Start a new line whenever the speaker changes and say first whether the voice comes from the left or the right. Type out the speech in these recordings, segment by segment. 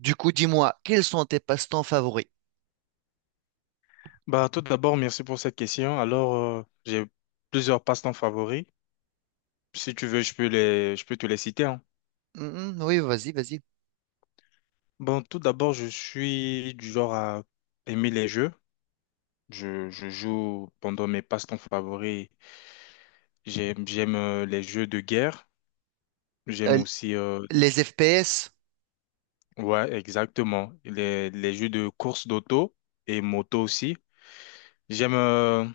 right: Du coup, dis-moi, quels sont tes passe-temps favoris?
left: Bah, tout d'abord, merci pour cette question. Alors, j'ai plusieurs passe-temps favoris. Si tu veux, je peux te les citer, hein.
right: Mhm, oui, vas-y, vas-y.
left: Bon, tout d'abord, je suis du genre à aimer les jeux. Je joue pendant mes passe-temps favoris. J'aime les jeux de guerre. J'aime
right: Euh,
left: aussi,
right: les FPS?
left: ouais, exactement, les jeux de course d'auto et moto aussi. J'aime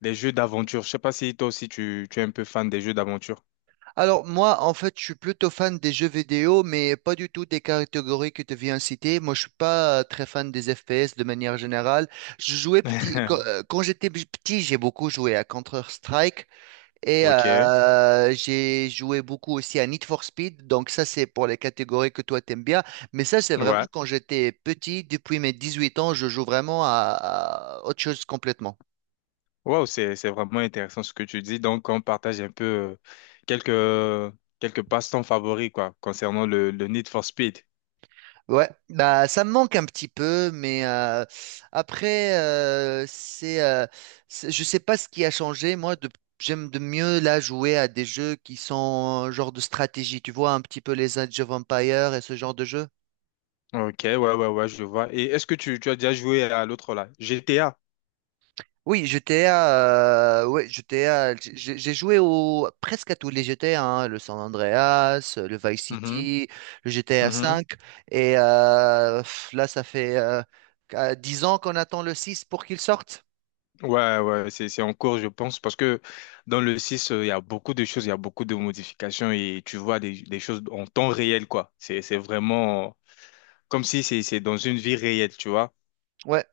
left: les jeux d'aventure. Je sais pas si toi aussi tu es un peu fan des jeux d'aventure.
right: Alors, moi, en fait, je suis plutôt fan des jeux vidéo, mais pas du tout des catégories que tu viens citer. Moi, je suis pas très fan des FPS de manière générale. Je jouais petit, quand, euh, quand j'étais petit, j'ai beaucoup joué à Counter-Strike. Et
left: Ok.
right: j'ai joué beaucoup aussi à Need for Speed. Donc ça, c'est pour les catégories que toi, t'aimes bien. Mais ça, c'est vraiment
left: Ouais,
right: quand j'étais petit. Depuis mes 18 ans, je joue vraiment à autre chose complètement.
left: wow, c'est vraiment intéressant ce que tu dis. Donc, on partage un peu quelques quelques passe-temps favoris quoi concernant le Need for Speed.
right: Ouais, bah ça me manque un petit peu, mais après je sais pas ce qui a changé. Moi, j'aime de mieux là jouer à des jeux qui sont genre de stratégie. Tu vois un petit peu les Age of Empires et ce genre de jeu.
left: Ok, ouais, ouais, ouais, je vois. Et est-ce que tu as déjà joué à l'autre là, GTA?
right: Oui, GTA, ouais, GTA, j'ai joué presque à tous les GTA, hein, le San Andreas, le Vice
left: Mhm,
right: City, le GTA
left: mhm.
right: V, et là, ça fait 10 ans qu'on attend le 6 pour qu'il sorte.
left: Ouais, ouais, c'est en cours, je pense, parce que dans le 6 il y a beaucoup de choses, il y a beaucoup de modifications et tu vois des choses en temps réel quoi. C'est vraiment comme si c'est dans une vie réelle, tu vois.
right: Ouais.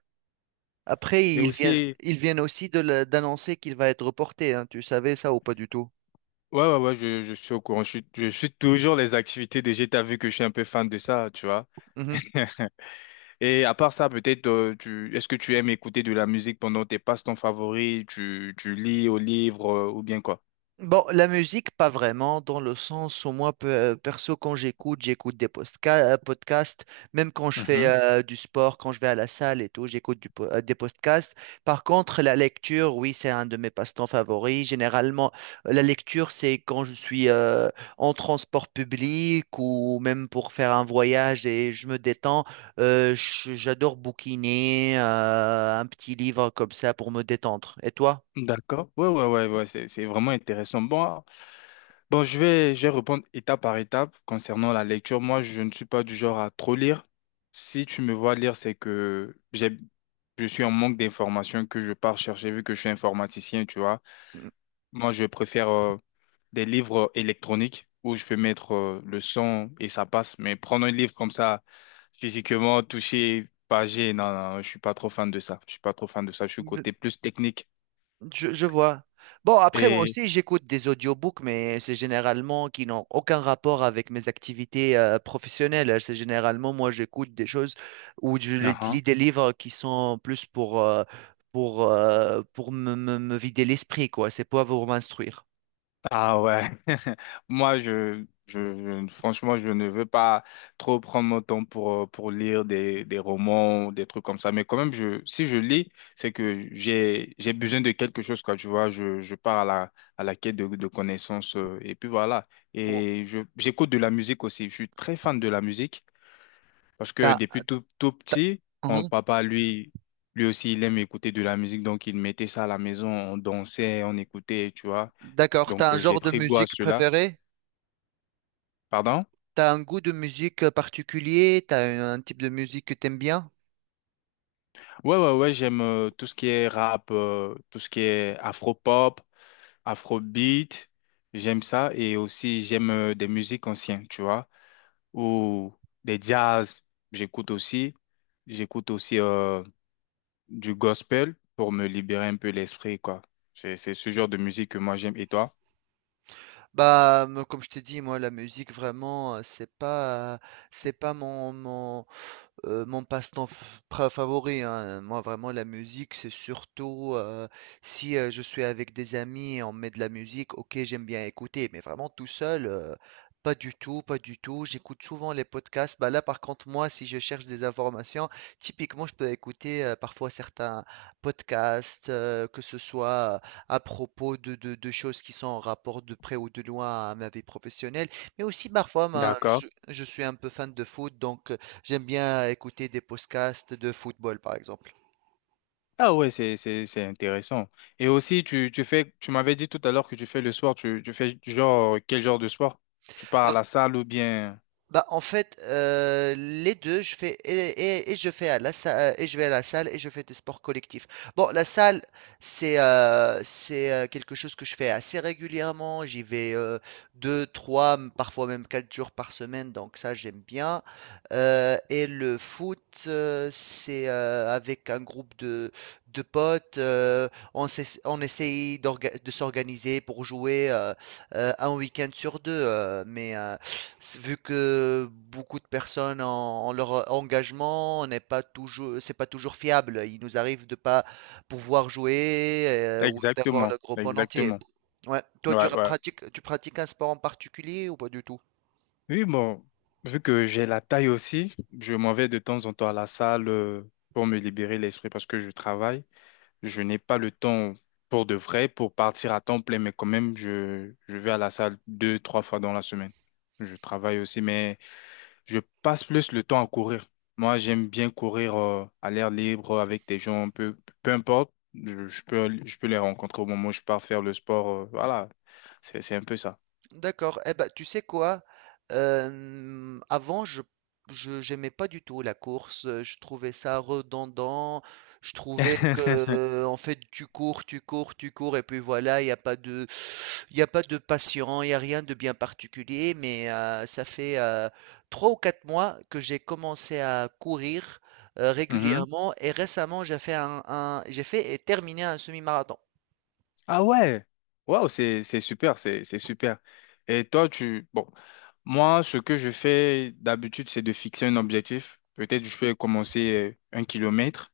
right: Après,
left: Et
right: ils viennent,
left: aussi
right: ils viennent aussi d'annoncer qu'il va être reporté, hein. Tu savais ça ou pas du tout?
left: Ouais, ouais, ouais, je suis au courant. Je suis toujours les activités DG. T'as vu que je suis un peu fan de ça, tu vois. Et à part ça, peut-être, tu, est-ce que tu aimes écouter de la musique pendant tes passe-temps favoris? Tu lis au livre, ou bien quoi?
right: Bon, la musique, pas vraiment, dans le sens où moi, perso, quand j'écoute des podcasts, même quand je fais
left: Mhm.
right: du sport, quand je vais à la salle et tout, j'écoute des podcasts. Par contre, la lecture, oui, c'est un de mes passe-temps favoris. Généralement, la lecture, c'est quand je suis en transport public ou même pour faire un voyage et je me détends. J'adore bouquiner un petit livre comme ça pour me détendre. Et toi?
left: D'accord. Ouais, ouais, ouais, ouais, c'est vraiment intéressant. Bon, je vais répondre étape par étape concernant la lecture. Moi, je ne suis pas du genre à trop lire. Si tu me vois lire, je suis en manque d'informations que je pars chercher vu que je suis informaticien, tu vois. Moi, je préfère des livres électroniques où je peux mettre le son et ça passe. Mais prendre un livre comme ça, physiquement, touché, pagé, non, non, je suis pas trop fan de ça. Je suis pas trop fan de ça. Je suis côté plus technique.
right: Je vois. Bon, après, moi
left: Et,
right: aussi, j'écoute des audiobooks, mais c'est généralement qui n'ont aucun rapport avec mes activités professionnelles. C'est généralement, moi, j'écoute des choses ou lis des livres qui sont plus pour me vider l'esprit, quoi. C'est pas pour m'instruire.
left: Ah ouais, moi je- franchement je ne veux pas trop prendre mon temps pour lire des romans, des trucs comme ça, mais quand même je, si je lis, j'ai besoin de quelque chose, quoi, tu vois, je pars à la quête de connaissances, et puis voilà,
right: Oh.
left: et j'écoute de la musique aussi, je suis très fan de la musique, parce que
right: T'as-
left: depuis tout, tout
right: t'as-
left: petit, mon
right: Mhm.
left: papa, lui aussi, il aime écouter de la musique, donc il mettait ça à la maison, on dansait, on écoutait, tu vois.
right: D'accord, t'as
left: Donc,
right: un
left: j'ai
right: genre de
left: pris goût à
right: musique
left: cela.
right: préféré?
left: Pardon?
right: T'as un goût de musique particulier? T'as un type de musique que t'aimes bien?
left: Ouais, ouais, ouais, j'aime tout ce qui est rap, tout ce qui est afro-pop, afrobeat. J'aime ça. Et aussi, j'aime des musiques anciennes, tu vois, ou des jazz. J'écoute aussi. J'écoute aussi du gospel pour me libérer un peu l'esprit, quoi. C'est ce genre de musique que moi j'aime. Et toi?
right: Bah, moi, comme je t'ai dit, moi, la musique, vraiment, c'est pas mon passe-temps f pra favori, hein, moi vraiment la musique, c'est surtout, si, je suis avec des amis et on met de la musique, OK, j'aime bien écouter, mais vraiment tout seul, pas du tout, pas du tout. J'écoute souvent les podcasts. Bah, là, par contre, moi, si je cherche des informations, typiquement, je peux écouter, parfois certains podcasts, que ce soit à propos de choses qui sont en rapport de près ou de loin à ma vie professionnelle, mais aussi parfois, ben,
left: D'accord.
right: je suis un peu fan de foot, donc, j'aime bien écouter des podcasts de football, par exemple.
left: Ah ouais, c'est intéressant. Et aussi, tu m'avais dit tout à l'heure que tu fais le sport, tu fais genre, quel genre de sport? Tu pars à la salle ou bien…
right: Bah, en fait, les deux, je fais et je fais à la salle et je vais à la salle et je fais des sports collectifs. Bon, la salle, c'est quelque chose que je fais assez régulièrement. J'y vais deux, trois, parfois même 4 jours par semaine, donc ça j'aime bien. Et le foot, c'est avec un groupe de potes. On essaye de s'organiser pour jouer un week-end sur deux, mais vu que beaucoup de personnes en leur engagement n'est pas toujours, c'est pas toujours fiable. Il nous arrive de pas pouvoir jouer ou d'avoir
left: Exactement,
right: le groupe en entier.
left: exactement.
right: Ouais. Toi, tu
left: Ouais,
right: ra-
left: ouais.
right: pratiques, tu pratiques un sport en particulier ou pas du tout?
left: Oui, bon, vu que j'ai la taille aussi, je m'en vais de temps en temps à la salle pour me libérer l'esprit parce que je travaille. Je n'ai pas le temps pour de vrai, pour partir à temps plein, mais quand même, je vais à la salle deux, trois fois dans la semaine. Je travaille aussi, mais… Je passe plus le temps à courir. Moi, j'aime bien courir à l'air libre avec des gens, peu importe. Je peux les rencontrer au moment où je pars faire le sport. Voilà, c'est un peu ça.
right: D'accord. Eh ben, tu sais quoi? Avant, je j'aimais pas du tout la course. Je trouvais ça redondant. Je trouvais que en fait, tu cours, tu cours, tu cours, et puis voilà, il n'y a pas de. Il n'y a pas de patient, il n'y a rien de bien particulier, mais ça fait 3 ou 4 mois que j'ai commencé à courir
left: Mhm.
right: régulièrement et récemment j'ai fait j'ai fait et terminé un semi-marathon.
left: Ah ouais, waouh, c'est super, c'est super. Et toi, tu… Bon, moi, ce que je fais d'habitude, c'est de fixer un objectif. Peut-être je peux commencer un kilomètre.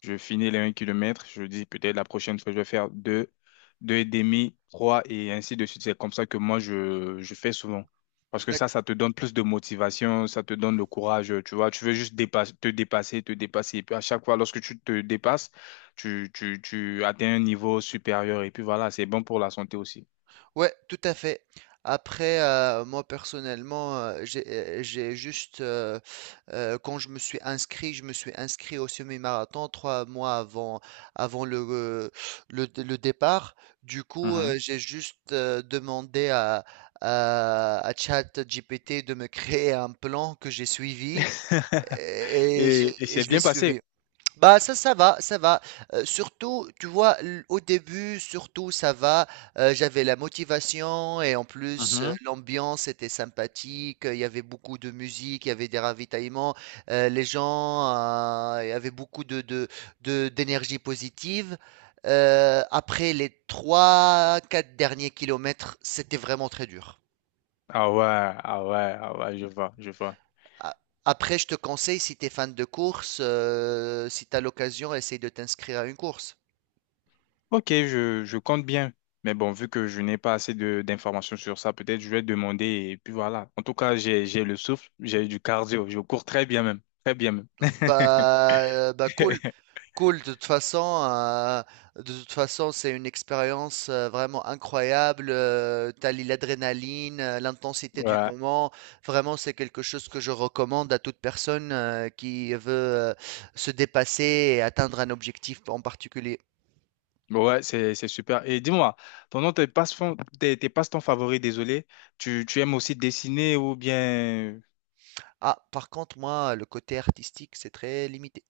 left: Je finis les un kilomètre, je dis peut-être la prochaine fois, je vais faire deux, deux et demi, 3 et ainsi de suite. C'est comme ça que moi, je fais souvent. Parce que ça te donne plus de motivation, ça te donne le courage, tu vois. Tu veux juste dépasser, te dépasser, te dépasser. Et puis à chaque fois, lorsque tu te dépasses, tu atteins un niveau supérieur. Et puis voilà, c'est bon pour la santé aussi.
right: Ouais, tout à fait. Après, moi personnellement, quand je me suis inscrit au semi-marathon 3 mois avant, avant le départ. Du coup,
left: Mhm.
right: j'ai juste demandé à ChatGPT de me créer un plan que j'ai suivi et, et j'ai-
left: Et
right: et
left: c'est
right: je l'ai
left: bien passé.
right: suivi. Bah ça, ça va, ça va. Surtout, tu vois, au début, surtout, ça va. J'avais la motivation et en plus,
left: Mhm.
right: l'ambiance était sympathique. Il y avait beaucoup de musique, il y avait des ravitaillements. Les gens, il y avait beaucoup d'énergie positive. Après les trois quatre derniers kilomètres, c'était vraiment très dur.
left: Ah ouais, ah ouais, ah ouais, je vois, je vois.
right: A- Après, je te conseille, si tu es fan de course, si tu as l'occasion, essaye de t'inscrire à une course.
left: Ok, je compte bien. Mais bon, vu que je n'ai pas assez de d'informations sur ça, peut-être je vais demander et puis voilà. En tout cas, j'ai le souffle, j'ai du cardio, je cours très bien même, très bien même.
right: Bah, bah cool, cool. De toute façon, c'est une expérience vraiment incroyable. L'adrénaline, l'intensité du
left: Ouais.
right: moment. Vraiment, c'est quelque chose que je recommande à toute personne qui veut se dépasser et atteindre un objectif en particulier.
left: Ouais, c'est super. Et dis-moi, pendant tes passe-temps, tes passe-temps favoris, désolé, tu aimes aussi dessiner ou bien…
right: Ah, par contre, moi, le côté artistique, c'est très limité.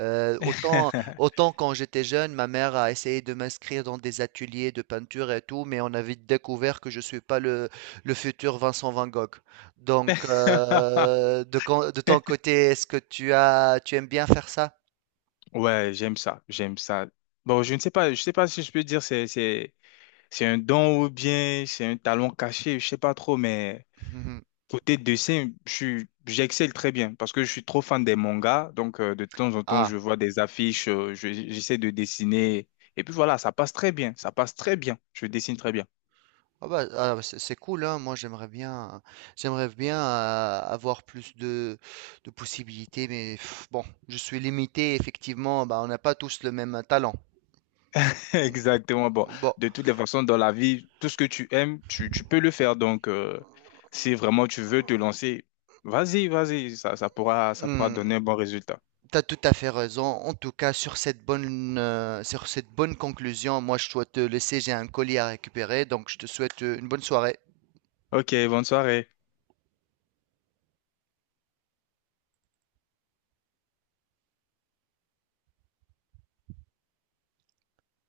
right: Euh, autant, autant quand j'étais jeune, ma mère a essayé de m'inscrire dans des ateliers de peinture et tout, mais on a vite découvert que je suis pas le futur Vincent Van Gogh. Donc, de ton côté, est-ce que tu aimes bien faire ça?
left: Ouais, j'aime ça, j'aime ça. Bon, je ne sais pas, je sais pas si je peux dire c'est un don ou bien c'est un talent caché, je sais pas trop, mais… Côté dessin, j'excelle très bien parce que je suis trop fan des mangas. Donc, de temps en temps,
right: Ah.
left: je vois des affiches, j'essaie de dessiner. Et puis voilà, ça passe très bien. Ça passe très bien. Je dessine très bien.
right: Ah bah, c'est cool, hein. Moi j'aimerais bien avoir plus de possibilités, mais bon, je suis limité, effectivement, bah, on n'a pas tous le même talent.
left: Exactement. Bon,
right: Bon,
left: de toutes les façons, dans la vie, tout ce que tu aimes, tu peux le faire. Donc, si vraiment tu veux te lancer, vas-y, vas-y, ça pourra
right: tu
left: donner un bon résultat.
right: t'as tout à fait raison. En tout cas, sur cette bonne conclusion, moi je dois te laisser, j'ai un colis à récupérer, donc je te souhaite une bonne soirée.
left: Ok, bonne soirée.